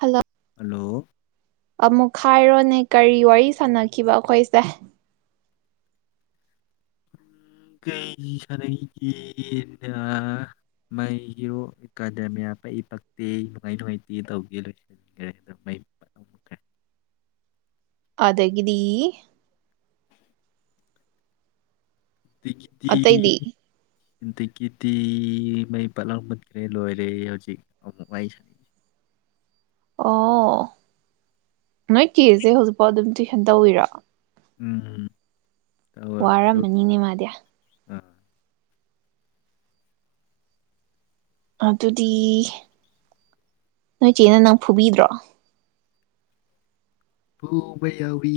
Hello. Hello. ꯑꯃꯨꯛ ꯍꯥꯏꯔꯣꯅꯦ ꯀꯔꯤ ꯋꯥꯔꯤ ꯁꯥꯟꯅꯈꯤꯕ ꯑꯩꯈꯣꯏꯁꯦ꯫ ꯀꯩ ꯁꯥꯟꯅꯩꯒꯦꯅ ꯃꯩꯒꯤꯔꯣ ꯏꯀꯥꯟꯗꯦꯃꯤꯌꯥ ꯄꯛꯏ ꯄꯛꯇꯦ ꯅꯨꯡꯉꯥꯏ ꯅꯨꯡꯉꯥꯏꯇꯦ ꯇꯧꯒꯦ ꯂꯣꯏꯁꯤꯟꯈ꯭ꯔꯦ ꯑꯗꯨꯗ ꯃꯩ ꯄꯠ ꯂꯥꯎꯅ ꯃꯨꯠꯈ꯭ꯔꯦ꯫ ꯑꯗꯒꯗꯤ ꯗꯒꯤꯗꯤ ꯑꯇꯩꯗꯤ ꯑꯗꯥꯒꯤꯏꯟꯇꯤꯀꯤ꯭ꯇꯤ ꯃꯩ ꯄꯥꯠꯂꯝ ꯃꯨꯠꯈ꯭ꯔꯦ ꯂꯣꯏꯔꯦ ꯍꯧꯖꯤꯛ ꯑꯃꯨꯛ ꯋꯥꯔꯤ ꯁꯥꯟꯅꯩꯁꯤ꯫ ꯑꯣ ꯅꯣꯏ ꯀꯦꯁꯦ ꯍꯧꯖꯤꯛꯐꯥꯎ ꯑꯗꯨꯝ ꯇꯨꯏꯁꯟ ꯇꯧꯋꯤꯔꫭ꯫ ꯎꯝ ꯇꯧꯔ ꯂꯣꯏ ꯋꯥꯔꯃꯅꯤꯅꯦ ꯃꯥꯗ ꯑꯥ [unintelligible] ꯑꯗꯨꯗꯤ ꯅꯣꯏ ꯆꯦꯅ ꯅꯪ ꯐꯨꯕꯤꯗ꯭ꯔꯣ ꯐꯨꯕꯥ ꯌꯥꯎꯏ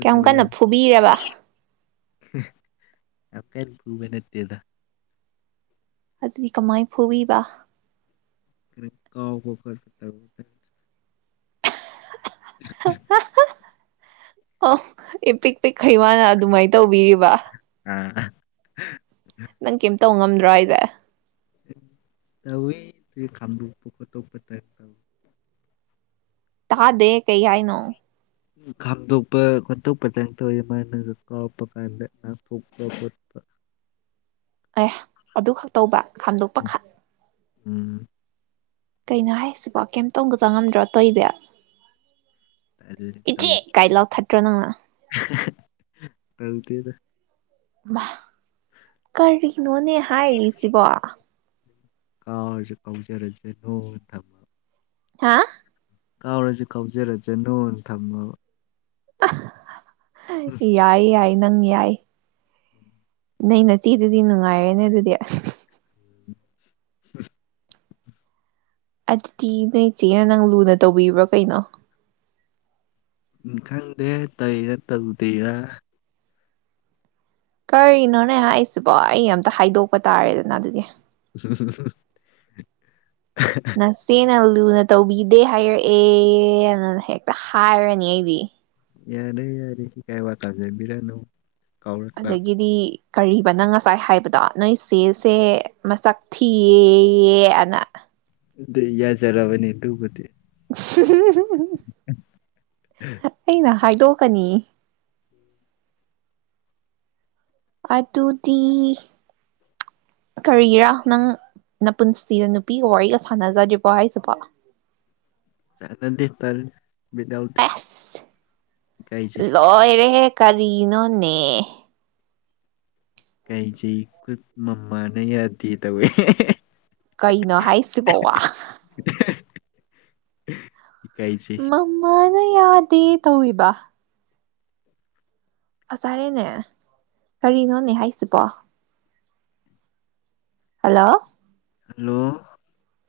ꯀꯌꯥꯝ ꯀꯟꯅ ꯐꯨꯕꯤꯔꯕ [unintelligible] ꯌꯥꯝ ꯀꯟ ꯐꯨꯕꯥ ꯅꯠꯇꯦꯗ ꯑꯗꯨꯗꯤ ꯀꯃꯥꯏꯅ ꯐꯨꯕꯤꯕ ꯀꯩꯅ ꯀꯥꯎ ꯀꯣ ꯇ ꯑꯣ ꯏ ꯄꯤꯛ ꯄꯤꯛꯈꯩ ꯃꯥꯅ ꯑꯗꯨꯃꯥꯏꯅ ꯇꯧꯕꯤꯔꯤꯕ ꯑ ꯅꯪ ꯀꯝ ꯇꯧ ꯉꯝꯗ꯭ꯔꯣ ꯑꯩꯁꯦ ꯇꯎꯋꯏ ꯈꯥꯝꯗꯣꯛꯄ ꯈꯣꯠꯇꯣꯛꯄ ꯇ ꯇ ꯇꯥꯗꯦ ꯀꯩ ꯍꯥꯏꯏ ꯅꯣ ꯈꯥꯝꯗꯣꯛꯄ ꯈꯣꯠꯇꯣꯛꯄꯗ ꯇꯧꯋꯤ ꯃꯥꯅꯒ ꯀꯥꯎꯔꯛꯄ ꯀꯥꯟꯗ ꯉꯥꯛꯊꯣꯛꯄ ꯈꯣꯠꯄ ꯑꯦ ꯑꯗꯨ ꯈꯛꯇꯧꯕ ꯈꯥꯝꯗꯣꯛꯄ ꯈꯛ ꯎꯝ ꯀꯩꯅꯣ ꯍꯥꯏꯁꯤꯕꯣ ꯀꯩꯝꯇꯣꯡꯒ ꯆꯪꯉꯝꯗ꯭ꯔꯣ ꯇꯧ ꯏꯕ ꯑꯗꯨꯗꯤ ꯏꯆꯦ ꯇꯧ ꯀꯥ ꯂꯥꯎ ꯊꯠꯇ꯭ꯔꯣ ꯅꯉꯅ ꯇꯧꯗꯦꯗꯥ ꯃꯍ ꯀꯔꯤ ꯅꯣꯅꯦ ꯍꯥꯏꯔꯤꯁꯤꯕ ꯀꯥꯁꯨ ꯀꯥꯎꯖꯔꯁꯦ ꯅꯣꯡ ꯊꯝꯕ ꯍꯥ ꯀꯥꯎꯔꯁꯤ ꯀꯥꯎꯖꯔꯁꯦ ꯅꯣꯅ ꯊꯝꯃꯕ [unintelligible] ꯌꯥꯏ ꯌꯥꯏ ꯅꯪ ꯌꯥꯏ ꯅꯪ ꯅꯠꯇꯦ ꯑꯗꯨꯗꯤ ꯅꯨꯡꯉꯥꯏꯔꯦꯅꯦ ꯑꯗꯨꯗꯤ ꯑꯁ ꯎ ꯑꯗꯨꯗꯤ ꯅꯣꯏ ꯏꯆꯦꯅ ꯅꯪ ꯂꯨꯅ ꯇꯧꯕꯤꯕ꯭ꯔꯣ ꯀꯩꯅꯣ ꯎ ꯈꯪꯗꯦ ꯇꯧꯔꯥ ꯇꯧꯗꯦꯔꯥ ꯀꯔꯤꯅꯣꯅꯦ ꯑꯩꯁꯤꯕꯣ ꯑꯩ ꯑꯝꯇ ꯍꯥꯏꯗꯣꯛꯄ ꯇꯥꯔꯦꯗꯅ ꯑꯗꯨꯗꯤ ꯎ ꯅꯁꯅꯜ ꯑꯗꯨꯅ ꯇꯧꯕꯤꯗꯦ ꯍꯥꯏꯔꯛꯑꯦꯅ ꯍꯦꯛꯇ ꯍꯥꯏꯔꯅꯤ ꯑꯩꯗꯤ ꯌꯥ ꯅ ꯌꯥꯔꯦꯁꯤ ꯀꯥꯏ ꯋꯥꯥꯛꯑꯖꯦ ꯕꯤꯔꯅ ꯑꯗꯒꯤꯗꯤ ꯀꯔꯤꯕ ꯅꯪ ꯉꯁꯥꯏ ꯍꯥꯏꯕꯗꯣ ꯅꯣꯏ ꯆꯦꯁꯦ ꯃꯁꯛ ꯊꯤꯌꯦ ꯑꯅ ꯑꯗꯨ ꯌꯥꯖꯔꯕꯅꯤ ꯑꯗꯨꯕꯨꯗꯤ [unintelligible] ꯑꯩꯅ ꯍꯥꯏꯗꯣꯛꯀꯅꯤ ꯑꯗꯨꯗꯤ ꯀꯔꯤꯔ ꯅꯪ ꯅꯄꯨꯟꯁꯤꯗ ꯅꯨꯄꯤꯒ ꯋꯥꯔꯤꯒ ꯁꯥꯟꯅꯖꯗ꯭ꯔꯤꯕꯣ ꯍꯥꯏꯁꯤꯕꯣ [unintelligible] ꯕꯤꯠ ꯌꯥꯎꯗꯦ ꯏꯀꯥꯏꯖꯩ ꯂꯣꯏꯔꯦ ꯍꯦ ꯀꯔꯤꯅꯣꯅꯦ ꯏꯀꯥꯏꯖꯩ ꯈꯨꯏ ꯃꯃꯥꯅ ꯌꯥꯗꯦ ꯇꯧꯋꯦ ꯀꯩꯩꯅꯣ ꯍꯥꯏꯁꯤꯕꯣ ꯋꯥ [unintelligible] ꯃꯃꯥꯅ ꯌꯥ ꯇꯧꯋꯤꯕ [unintelligible] ꯀꯔꯤꯅꯣꯅꯦ ꯍꯥꯏꯁꯤꯕꯣ ꯍꯜꯂꯣ ꯍꯜꯂꯣ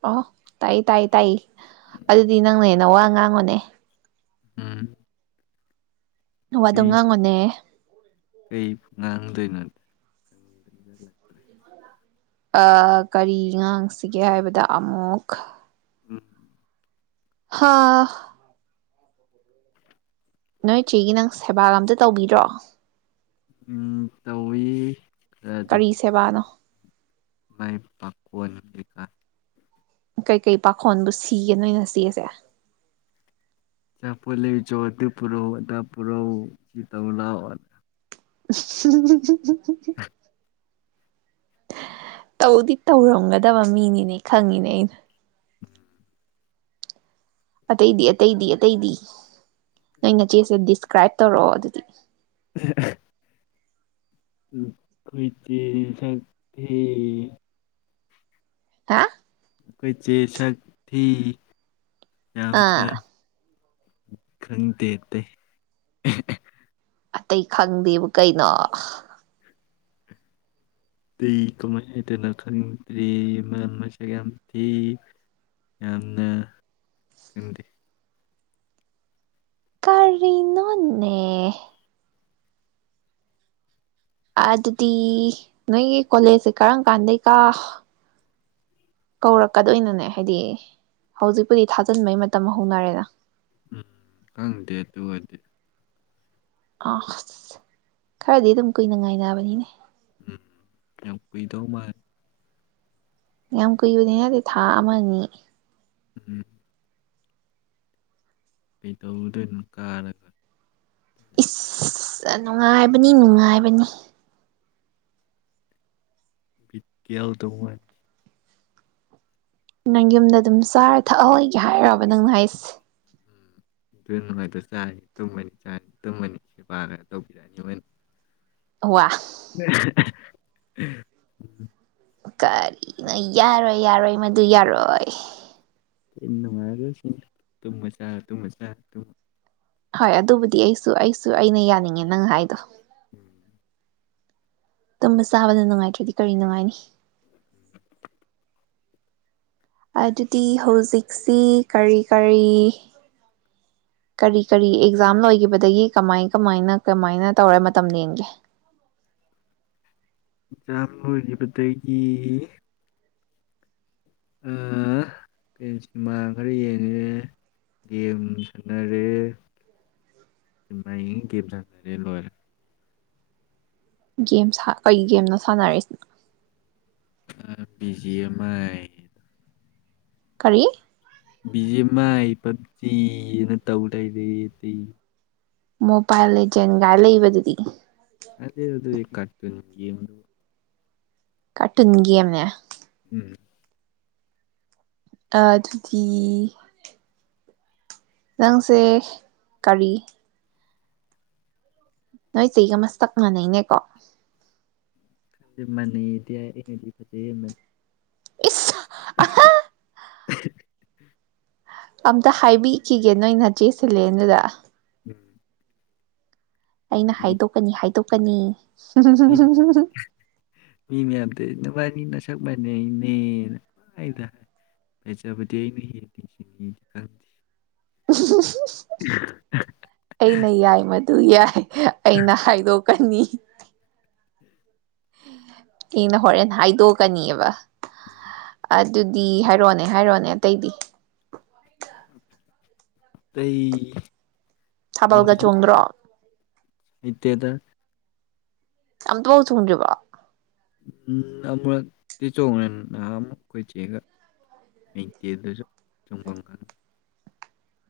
ꯑꯣ ꯇꯥꯏ ꯇꯥꯏ ꯇꯥꯏ ꯑꯗꯨꯗꯤ ꯅꯪꯅ ꯍꯦꯟꯅ ꯋꯥ ꯉꯥꯡꯉꯨꯅꯦ ꯎꯝ ꯋꯥꯗꯣ ꯀꯩ ꯉꯥꯡꯉꯣꯅꯦ ꯀꯩ ꯉꯥꯡꯗꯣꯏꯅꯣ ꯑꯥ ꯀꯔꯤ ꯉꯥꯡꯁꯤꯒꯦ ꯍꯥꯏꯕꯗ ꯑꯃꯨꯛ [unintelligible] ꯍꯥꯥ ꯅꯣꯏ ꯆꯦꯒꯤ ꯅꯪ ꯁꯦꯕꯥꯒ ꯑꯝꯇ ꯇꯧꯕꯤ꯭ꯔꯣ ꯎꯝ ꯇꯧꯋꯤ ꯀꯔꯤ [unintelligible] ꯁꯦꯕꯥꯅꯣ ꯃꯥꯏ ꯄꯥꯈꯣꯟ ꯀꯩꯀ ꯀꯩꯀꯩ ꯄꯥꯈꯣꯟꯕꯨ ꯁꯤꯒꯦ ꯅꯣꯏ ꯅꯆꯦꯁꯦ ꯑꯆꯥꯄꯣꯠ ꯂꯩꯔꯨꯆꯣ ꯑꯗꯨ ꯄꯨꯔꯛꯎ ꯑꯗ ꯄꯨꯔꯛ ꯎ ꯑꯗꯨ ꯇꯧꯔꯨꯂꯥꯎ [unintelligible] [unintelligible] ꯇꯧꯗꯤ ꯇꯧꯔꯝꯒꯗꯕ ꯃꯤꯅꯤꯅꯦ ꯈꯪꯉꯤꯅꯦ ꯑꯩꯅ ꯑꯇꯩꯗꯤ ꯑꯇꯩꯗꯤ ꯑꯇꯩꯗꯤ ꯅꯣꯏ ꯅꯆꯦꯁꯦ ꯗꯤꯁꯀ꯭ꯔꯥꯏꯞ ꯇꯧꯔꯛꯑꯣ ꯑꯗꯨꯗꯤ [unintelligible] [unintelligible] [unintelligible] ꯍꯥ ꯑꯩꯈꯣꯏ ꯆꯦ ꯁꯛꯊꯤ ꯑꯥ ꯈꯪꯗꯦ ꯑꯇꯩ [unintelligible] ꯑꯇꯩ ꯈꯪꯗꯦꯕꯨ ꯀꯩꯅꯣ ꯀꯃꯥꯏ ꯍꯥꯏꯗꯣꯅꯣ ꯈꯪꯗ꯭ꯔꯤ ꯃꯥ ꯃꯁꯛ ꯌꯥꯝ ꯊꯤ ꯌꯥꯝꯅ ꯈꯪꯗꯦ ꯀꯔꯤꯅꯣꯅꯦ ꯑꯗꯨꯗꯤ ꯅꯣꯏꯒꯤ ꯀꯣꯂꯦꯖꯁꯦ ꯀꯔꯝ ꯀꯥꯟꯗꯩꯀꯥ ꯀꯧꯔꯛꯀꯗꯣꯏꯅꯅꯦ ꯍꯥꯏꯗꯤ ꯍꯧꯖꯤꯛꯄꯨꯗꯤ ꯊꯥꯖꯤꯟꯕꯩ ꯃꯇꯝ ꯍꯧꯅꯔꯦꯅ ꯎꯝ ꯈꯪꯗꯦ ꯑꯗꯨ ꯑꯣꯏꯔꯗꯤ ꯑ ꯑꯁ ꯈꯔꯗꯤ ꯑꯗꯨꯝ ꯀꯨꯏꯅ ꯉꯥꯏꯅꯕꯅꯤꯅꯦ ꯎꯝ ꯌꯥꯝ ꯀꯨꯏꯗꯧ ꯃꯥꯜꯂꯤ ꯌꯥꯝ ꯀꯨꯏꯕꯅꯤ ꯍꯦ ꯊꯥ ꯑꯃꯅꯤ ꯎꯝ ꯀꯩꯗꯧꯗꯣꯏꯅꯣ ꯀꯥꯔꯒ ꯏꯁ ꯅꯨꯡꯉꯥꯏꯕꯅꯤ ꯅꯨꯡꯉꯥꯏꯕꯅꯤ ꯕꯤꯠ ꯌꯥꯎꯗꯧ ꯃꯥꯟ ꯅꯪ ꯌꯨꯝꯗ ꯑꯗꯨꯝ ꯆꯥꯔ ꯊꯛꯑ ꯂꯩꯒꯦ ꯍꯥꯏꯔꯕ ꯅꯪꯅ ꯍꯥꯏꯁꯦ ꯑꯗꯨ ꯅꯉꯥꯏꯗꯣ ꯆꯥꯅꯤ ꯇꯨꯝꯃꯅꯤ ꯆꯥꯅꯤ ꯇꯨꯝꯃꯅꯤ ꯁꯦꯕꯥꯒ ꯇꯧꯕꯤꯔꯛꯑꯅꯤ ꯃꯣꯏꯅꯤ ꯋꯥ [unintelligible] ꯀꯔꯤꯅ ꯌꯥꯔꯣꯏ ꯌꯥꯔꯣꯏ ꯃꯗꯨ ꯌꯥꯔꯣꯏ ꯅꯨꯡꯉꯥꯏꯗꯧꯁꯤ ꯇꯨꯝꯃ ꯆꯥꯔꯥ ꯇꯨꯝꯃ ꯆꯥꯔꯥ ꯍꯣꯏ ꯑꯗꯨꯕꯨꯗꯤ ꯑꯩꯁꯨ ꯑꯩꯁꯨ ꯑꯩꯅ ꯌꯥꯅꯤꯡꯉꯦ ꯅꯪ ꯍꯥꯏꯗꯣ ꯇꯨꯝꯕ ꯆꯥꯕꯗ ꯅꯨꯡꯉꯥꯏꯇ꯭ꯔꯗꯤ ꯀꯔꯤ ꯅꯨꯡꯉꯥꯏꯅꯤ ꯑꯗꯨꯗꯤ ꯍꯧꯖꯤꯛꯁꯤ ꯀꯔꯤ ꯀꯔꯤ ꯀꯔꯤ ꯀꯔꯤ ꯑꯦꯛꯖꯥꯝ ꯂꯣꯏꯒꯤꯕꯗꯒꯤ ꯀꯃꯥꯏ ꯀꯃꯥꯏꯅ ꯀꯃꯥꯏꯅ ꯇꯧꯔ ꯃꯇꯝ ꯂꯦꯟꯒꯦ ꯑꯦꯛꯖꯥꯝ ꯂꯣꯢꯒꯤꯕꯗꯒꯤ ꯑꯥ ꯁꯤꯅꯦꯃꯥ ꯈꯔ ꯌꯦꯡꯉꯦ ꯒꯦꯝ ꯁꯥꯟꯅꯔꯦ ꯁꯤꯅꯦꯃꯥ ꯌꯦꯡꯉꯤ ꯒꯦꯝ ꯁꯥꯟꯅꯔꯦ ꯂꯣꯏꯔꯦ ꯒꯦꯝ ꯁꯥ ꯀꯩ ꯒꯦꯝꯅꯣ ꯁꯥꯟꯅꯔꯤꯁꯤ ꯑ ꯕꯤ ꯖꯤ ꯑꯦꯝ ꯑꯥꯏ ꯀꯔꯤ ꯕꯤ ꯖꯤ ꯑꯦꯝ ꯑꯥꯏ ꯄꯞꯖꯤꯅ ꯇꯧ ꯂꯩꯔꯦ ꯃꯣꯕꯥꯏꯜ ꯂꯤꯖꯦꯟ ꯒꯥꯏ ꯂꯩꯕꯗꯨꯗꯤ ꯑꯗ ꯑꯗꯨꯗꯤ ꯀꯥꯔꯇꯨꯟꯒꯤ ꯒꯦꯝꯅꯤ ꯀꯥꯔꯇꯨꯟ ꯒꯦꯝꯅꯦ ꯎꯝ ꯑ ꯑꯗꯨꯗꯤ ꯅꯪꯁꯦ ꯀꯔꯤ ꯅꯣꯏ ꯆꯦꯒ ꯃꯁꯛ ꯃꯥꯟꯅꯩꯅꯦꯀꯣ ꯃꯥꯅꯩꯌꯦꯗꯤ ꯍꯥꯏ ꯑꯩꯅꯗꯤ ꯐꯖ ꯍꯦꯟꯕꯅꯤ ꯏꯁ [unintelligible] [unintelligible] ꯑꯝꯇ ꯍꯥꯏꯕꯤꯈꯤꯒꯦ ꯅꯣꯏ ꯅꯆꯦ ꯁꯤꯜꯂꯦꯟ ꯗꯨꯗ ꯎꯝ ꯑꯩꯅ ꯃꯤ ꯍꯥꯏꯗꯣꯛꯀꯅꯤ ꯍꯥꯏ ꯇꯣꯛꯀꯅꯤ ꯃꯤ ꯃꯤ ꯃꯌꯥꯝ ꯇꯧꯏꯖꯦ ꯅꯕꯥꯅꯤ ꯅꯁꯛ ꯁꯛ ꯃꯥꯟꯅꯩꯅꯦꯅ ꯍꯥꯏꯗꯔ꯭ ꯐꯖꯕꯗꯤ ꯑꯩꯅ ꯍꯦꯜꯂꯤꯁꯤꯗꯤ ꯈꯪꯗꯦ [unintelligible] ꯑꯩꯅ ꯌꯥꯏ ꯃ ꯑꯗꯨ ꯌꯥꯏ ꯑꯩꯅ ꯍꯥꯏꯗꯣꯛ ꯀꯅꯤ ꯑꯩꯅ ꯍꯣꯔꯦꯟ ꯍꯥꯏꯗꯣꯛꯀꯅꯤꯑꯕ ꯑꯗꯨꯗꯤ ꯍꯥꯏꯔꯣꯅꯦ ꯍꯥꯏꯔꯣꯅꯦ ꯑꯇꯩꯗꯤ ꯀꯩ ꯊꯥꯕꯜꯒ ꯆꯣꯡꯗ꯭ꯔꯣ [unintelligible] ꯏꯇꯦꯗ ꯑꯝꯇꯥꯐꯧ ꯆꯣꯛꯗ꯭ꯔꯤꯕꯣ ꯑꯃꯨꯨꯔꯛꯇꯤ ꯆꯣꯡꯉꯦ ꯅꯍꯥꯟ ꯑꯃꯨꯛ ꯑꯩꯈꯣꯏ ꯆꯦꯒ ꯍꯩꯇꯦ ꯑꯗꯨꯁꯨ ꯆꯨꯝꯐꯝ ꯈꯪꯗꯦ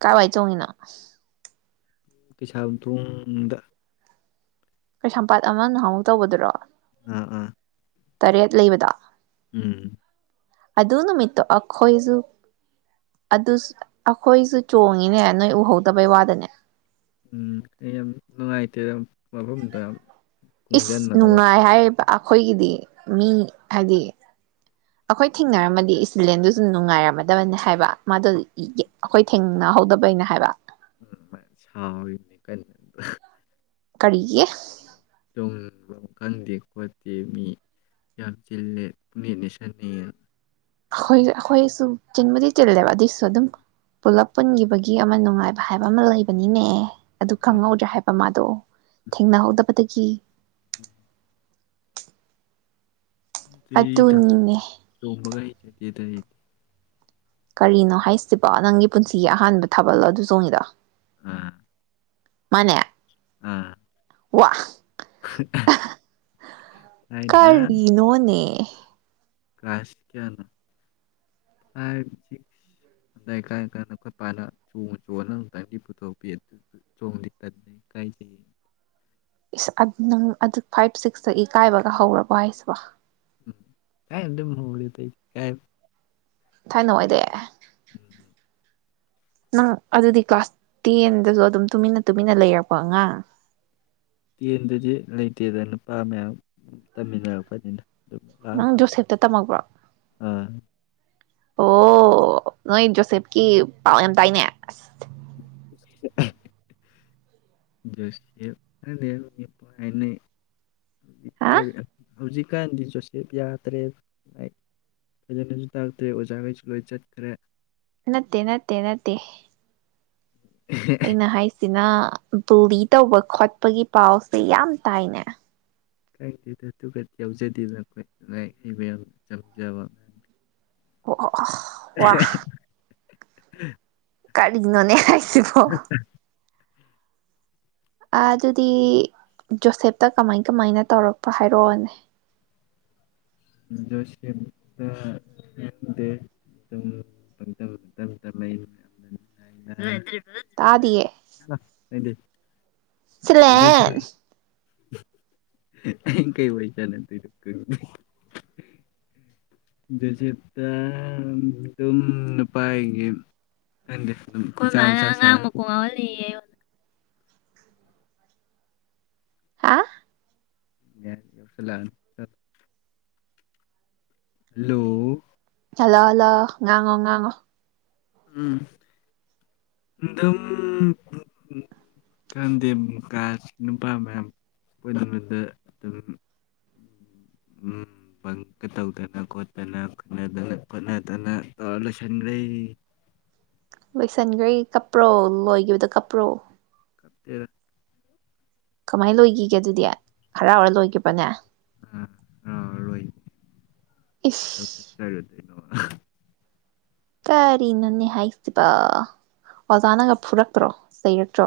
ꯀꯋꯥꯏ ꯆꯣꯡꯉꯤꯅꯣ ꯀꯩꯁꯥꯝꯊꯣꯡꯗ ꯀꯩꯁꯥꯝꯄꯥꯠ ꯑꯃ ꯅꯍꯥꯟꯃꯨꯛ ꯇꯧꯕꯗꯨꯔꯣ ꯎꯝ ꯎꯝ ꯇꯔꯦꯠ ꯂꯩꯕꯗꯣ ꯎꯝ ꯑꯗꯨ ꯅꯨꯃꯤꯠꯇꯣ ꯑꯩꯈꯣꯏꯁꯨ ꯑꯗꯨ ꯑꯩꯈꯣꯏꯁꯨ ꯆꯣꯡꯉꯤꯅꯦ ꯅꯣꯏ ꯎꯍꯧꯗꯕꯩ ꯋꯥꯗꯅꯦ ꯎꯝ ꯑꯩ ꯌꯥꯝ ꯅꯨꯡꯉꯥꯏꯇꯦ ꯌꯥꯝ ꯃꯐꯝꯗꯨ ꯌꯥꯝ ꯏꯁ ꯀꯨꯡꯖꯟꯅꯔꯒ ꯅꯨꯡꯉꯥꯏ ꯍꯥꯏꯔꯤꯕ ꯑꯩꯈꯣꯏꯒꯤꯗꯤ ꯃꯤ ꯍꯥꯏꯗꯤ ꯑꯩꯈꯣꯏ ꯊꯦꯡꯅꯔꯝꯃꯗꯤ ꯏꯁꯇꯤꯗꯦꯟꯗꯨꯁꯨ ꯅꯨꯡꯉꯥꯏꯔꯝꯃꯗꯕꯅꯤ ꯍꯥꯏꯕ ꯃꯥꯗꯣ ꯑꯩꯈꯣꯏ ꯊꯦꯡꯅꯍꯧꯗꯕꯅ ꯍꯥꯏꯕ ꯁꯩꯔꯤ [unintelligible] ꯀꯔꯤ ꯇꯣꯡꯅꯤꯡꯕ ꯈꯪꯗꯦ ꯈꯣꯠꯇꯦ ꯃꯤ ꯌꯥꯝ ꯆꯤꯜꯂꯦ ꯄꯨꯛꯅꯤꯡꯅꯤꯁꯟꯅꯩꯌꯦ ꯑꯩꯈꯣꯏ ꯑꯩꯈꯣꯏꯁꯨ ꯆꯤꯟꯕꯨꯗꯤ ꯆꯤꯜꯂꯦꯕ ꯑꯗꯨꯏꯁꯨ ꯑꯗꯨꯝ ꯄꯨꯂꯞ ꯄꯨꯟꯈꯤꯕꯒꯤ ꯑꯃ ꯅꯨꯡꯉꯥꯏꯕ ꯍꯥꯏꯕ ꯑꯃ ꯂꯩꯕꯅꯤꯅꯦ ꯑꯗꯨ ꯑꯥ ꯈꯪꯍꯧꯗ꯭ꯔꯦ ꯍꯥꯏꯕ ꯃꯥꯗꯣ ꯎꯝ ꯊꯦꯡꯅꯍꯧꯗꯕꯗꯒꯤ ꯏ [unintelligible] [inaudible] ꯑꯗꯨꯨꯅꯤꯅꯦ ꯗꯗꯤ [unintelligible] ꯀꯔꯤꯅꯣ ꯍꯥꯏꯁꯤꯕꯣ ꯅꯪꯒꯤ ꯄꯨꯟꯁꯤꯒꯤ ꯑꯍꯥꯟꯕ ꯊꯥꯕꯜꯂꯣ ꯑꯗꯨ ꯆꯣꯡꯉꯤꯗꯣ ꯃꯥꯅꯦ ꯎꯝ ꯋꯥ ꯊꯥꯏꯅ ꯀꯔꯤꯅꯣꯅꯦ ꯀ꯭ꯂꯥꯁ ꯀꯌꯥꯅꯣ ꯐꯥꯏꯚ ꯁꯤꯛꯁ ꯑꯗꯥꯏ ꯀꯥꯏꯔꯀꯥꯟꯗ ꯑꯩꯈꯣꯏ ꯏꯄꯥꯅ ꯆꯣꯡꯉ ꯆꯣꯡꯉꯒ ꯑꯃꯨꯛꯇꯪꯗꯤ ꯄꯨꯊꯣꯛꯄꯤ ꯑꯗꯨ ꯆꯣꯡꯗꯤ ꯀꯟꯗꯦ ꯀꯥꯏꯖꯩ ꯏꯁ ꯑ ꯅꯪ ꯑꯗꯨ ꯐꯥꯏꯚ ꯁꯤꯛꯁꯇ ꯏꯀꯥꯏꯕꯒ ꯍꯧꯔꯕ ꯍꯥꯏꯁꯤꯕ [unintelligible] ꯊꯥꯏꯅꯋꯥꯏꯗꯩ ꯎꯝ ꯅꯪ ꯑꯗꯨꯗꯤ ꯀ꯭ꯂꯥꯁ ꯇꯦꯟꯗꯁꯨ ꯑꯗꯨꯝ ꯇꯨꯃꯤꯟꯅ ꯇꯨꯃꯤꯟꯅ ꯂꯩꯔꯛꯄ ꯑꯉꯥꯡ ꯇꯦꯟꯗꯗꯤ ꯂꯩꯇꯦꯗ ꯅꯨꯄꯥ ꯃꯌꯥꯝ ꯇꯝꯃꯤꯟꯅꯔꯛꯄꯅꯤꯅ ꯑꯗꯨꯝ ꯂꯥꯡ ꯅꯪ ꯈꯣꯠꯇꯅ ꯖꯣꯁꯦꯄꯇ ꯇꯝꯃꯛꯄ꯭ꯔꯣ ꯑꯥ ꯑꯣ ꯅꯣꯏ ꯖꯣꯁꯦꯞꯀꯤ ꯄꯥꯎ ꯌꯥꯝ ꯇꯥꯏꯅꯦ ꯑꯁ [unintelligible] ꯍꯥꯏꯩꯅ ꯏ ꯍꯥ ꯀꯔꯤ ꯍꯧꯖꯤꯛꯀꯥꯟꯗꯤ ꯖꯣꯁꯦꯞ ꯌꯥꯗ꯭ꯔꯦ ꯂꯥꯏ ꯐꯖꯅꯁꯨ ꯇꯥꯛꯇꯦ ꯑꯣꯖꯥꯈꯩꯁꯨ ꯂꯣꯏꯅ ꯆꯠꯈ꯭ꯔꯦ ꯅꯠꯇꯦ ꯅꯠꯇꯦ ꯅꯠꯇꯦ ꯑꯩꯅ ꯍꯥꯏꯁꯤꯅ ꯗꯣꯕꯤ ꯇꯧꯕ ꯈꯣꯠꯄꯒꯤ ꯄꯥꯎꯁꯦ ꯌꯥꯝ ꯇꯥꯏꯅꯦ ꯈꯪꯗꯦꯗ ꯑꯗꯨꯒꯗꯤ ꯌꯥꯎꯖꯗꯦꯕ ꯑꯩꯈꯣꯏ [unintelligible] ꯑꯣ ꯑꯣ ꯋꯥ [inaudible] [inaudible] ꯀꯔꯤꯅꯣꯅꯦ ꯍꯥꯏ ꯁꯤꯕꯣ ꯑꯗꯨꯗꯤ ꯖꯣꯁꯦꯞꯇ ꯀꯃꯥꯏ ꯀꯃꯥꯏꯅ ꯇꯧꯔꯛꯄ ꯍꯥꯏꯔꯛꯑꯣꯅꯦ ꯖꯣꯁꯦꯞꯇ ꯈꯪꯗꯦ ꯑꯗꯨꯝ ꯇꯥꯗꯤꯌꯦ [unintelligible] [unintelligible] ꯖꯣꯁꯦꯞ [unintelligible] ꯑꯩ ꯀꯩ ꯑꯣꯏꯗꯅꯥ ꯖꯣꯁꯦꯞꯇ ꯑꯗꯨꯝ ꯅꯨꯄꯥꯒꯤ ꯈꯡꯗꯦ ꯍꯥ [unintelligible] [unintelligible] ꯍꯥꯂꯣ ꯍꯂꯣ ꯉꯥꯡꯉꯣ ꯉꯥꯉꯣ ꯎꯝ ꯑꯗꯨꯝ ꯈꯟꯗꯦ ꯀꯥ ꯅꯨꯄꯥ ꯃꯌꯥꯝ [unintelligible] ꯑꯗꯨꯝ [unintelligible] ꯇꯧꯗꯅ ꯈꯣꯠꯇꯅ ꯈꯠꯅꯗꯅ ꯈꯣꯠꯅꯗꯅ ꯇꯧꯔꯥ ꯂꯣꯏꯁꯟꯈ꯭ꯔꯦ ꯂꯣꯏꯁꯤꯟꯈ꯭ꯔꯦ ꯀꯞꯄ꯭ꯔꯣ ꯂꯣꯏꯈꯤꯕꯗ ꯀꯄ꯭ꯔꯣ ꯀꯞꯇꯦꯗꯥ ꯀꯃꯥꯏꯅ ꯂꯣꯏꯈꯤꯒꯦ ꯑꯗꯨꯗꯤ ꯍꯔꯥꯎ ꯍꯔ ꯂꯣꯏꯈꯤꯕꯔꯥꯅꯦ ꯍꯔꯥꯎꯔꯔꯣꯏ ꯏꯁ [unintelligible] [inaudible] ꯀꯔꯤ ꯅꯣꯅꯦ ꯍꯥꯏꯁꯤꯕꯣ ꯑꯣꯖꯥꯅꯒ ꯐꯨꯔꯛꯇ꯭ꯔꯣ ꯆꯩꯔꯛꯇ꯭ꯔꯣ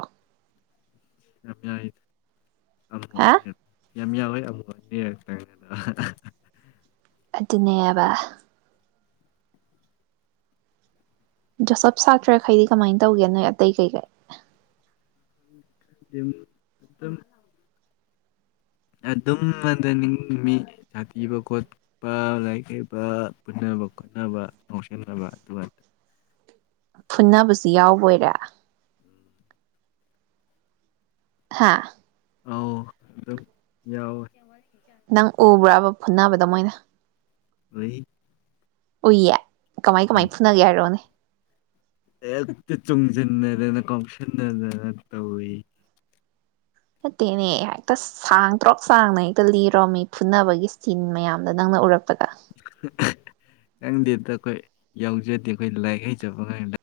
ꯌꯥꯝ ꯌꯥꯏꯗ ꯍꯥ ꯌꯥꯝ ꯌꯥꯎꯌꯦ ꯑꯃꯨꯛ ꯑꯅꯤꯔꯛꯇꯪ ꯑꯗꯨꯅꯦꯕ ꯖꯣꯁꯞ ꯁꯥꯇ꯭ꯔꯈꯩꯗꯤ ꯀꯃꯥꯏꯅ ꯇꯧꯒꯦ ꯅꯣꯏ ꯑꯇꯩ ꯀꯩꯀꯩ [unintelligible] ꯑꯗꯨꯝ [unintelligible] ꯁꯥꯥꯊꯤꯕ ꯈꯣꯠꯄ ꯂꯥꯏꯔꯤꯛ ꯍꯩꯕ ꯐꯨꯅꯕꯥ ꯈꯣꯠꯅꯕ ꯉꯥꯎꯁꯤꯟꯅꯕ ꯑꯗꯨ ꯐꯨꯟꯅꯕꯖꯨ ꯌꯥꯎꯕꯣꯏꯔꯦ ꯍꯥꯥ ꯑꯥꯎ ꯑꯗꯨꯝ ꯌꯥꯎꯋꯦ ꯅꯪ ꯎꯕ꯭ꯔꯥꯕ ꯐꯨꯅꯥꯕꯗꯣ ꯃꯣꯏꯅ [inaudible] ꯎꯏꯌꯦ ꯀꯃꯥꯏ ꯀꯃꯥꯏ ꯐꯨꯅꯒꯦ ꯍꯥꯏꯔꯛꯑꯣꯅꯦ ꯍꯦꯛꯠꯇ ꯆꯣꯡꯁꯤꯟꯅꯗꯅ ꯀꯥꯎꯁꯤꯟꯅꯗꯅ ꯇꯧꯏ ꯅꯠꯇꯦꯅꯦ ꯍꯦꯛꯇ ꯁꯥꯡꯇꯇꯔꯣꯛ ꯁꯥꯡꯅ ꯍꯦꯛꯇ ꯂꯤꯔꯣꯝꯃꯤ ꯐꯨꯅꯕꯒꯤ ꯁꯤꯟ ꯃꯌꯥꯝꯗꯣ ꯅꯪꯅ ꯎꯔꯛ ꯐꯔ꯭ꯨꯠ ꯆꯪꯗꯦꯗ ꯑꯩꯈꯣꯏ ꯌꯥꯎꯖꯗꯦ ꯑꯩꯈꯣꯏ ꯂꯥꯏꯔꯤꯛ ꯍꯩꯖꯕ ꯑꯉꯥꯡ ꯅꯠ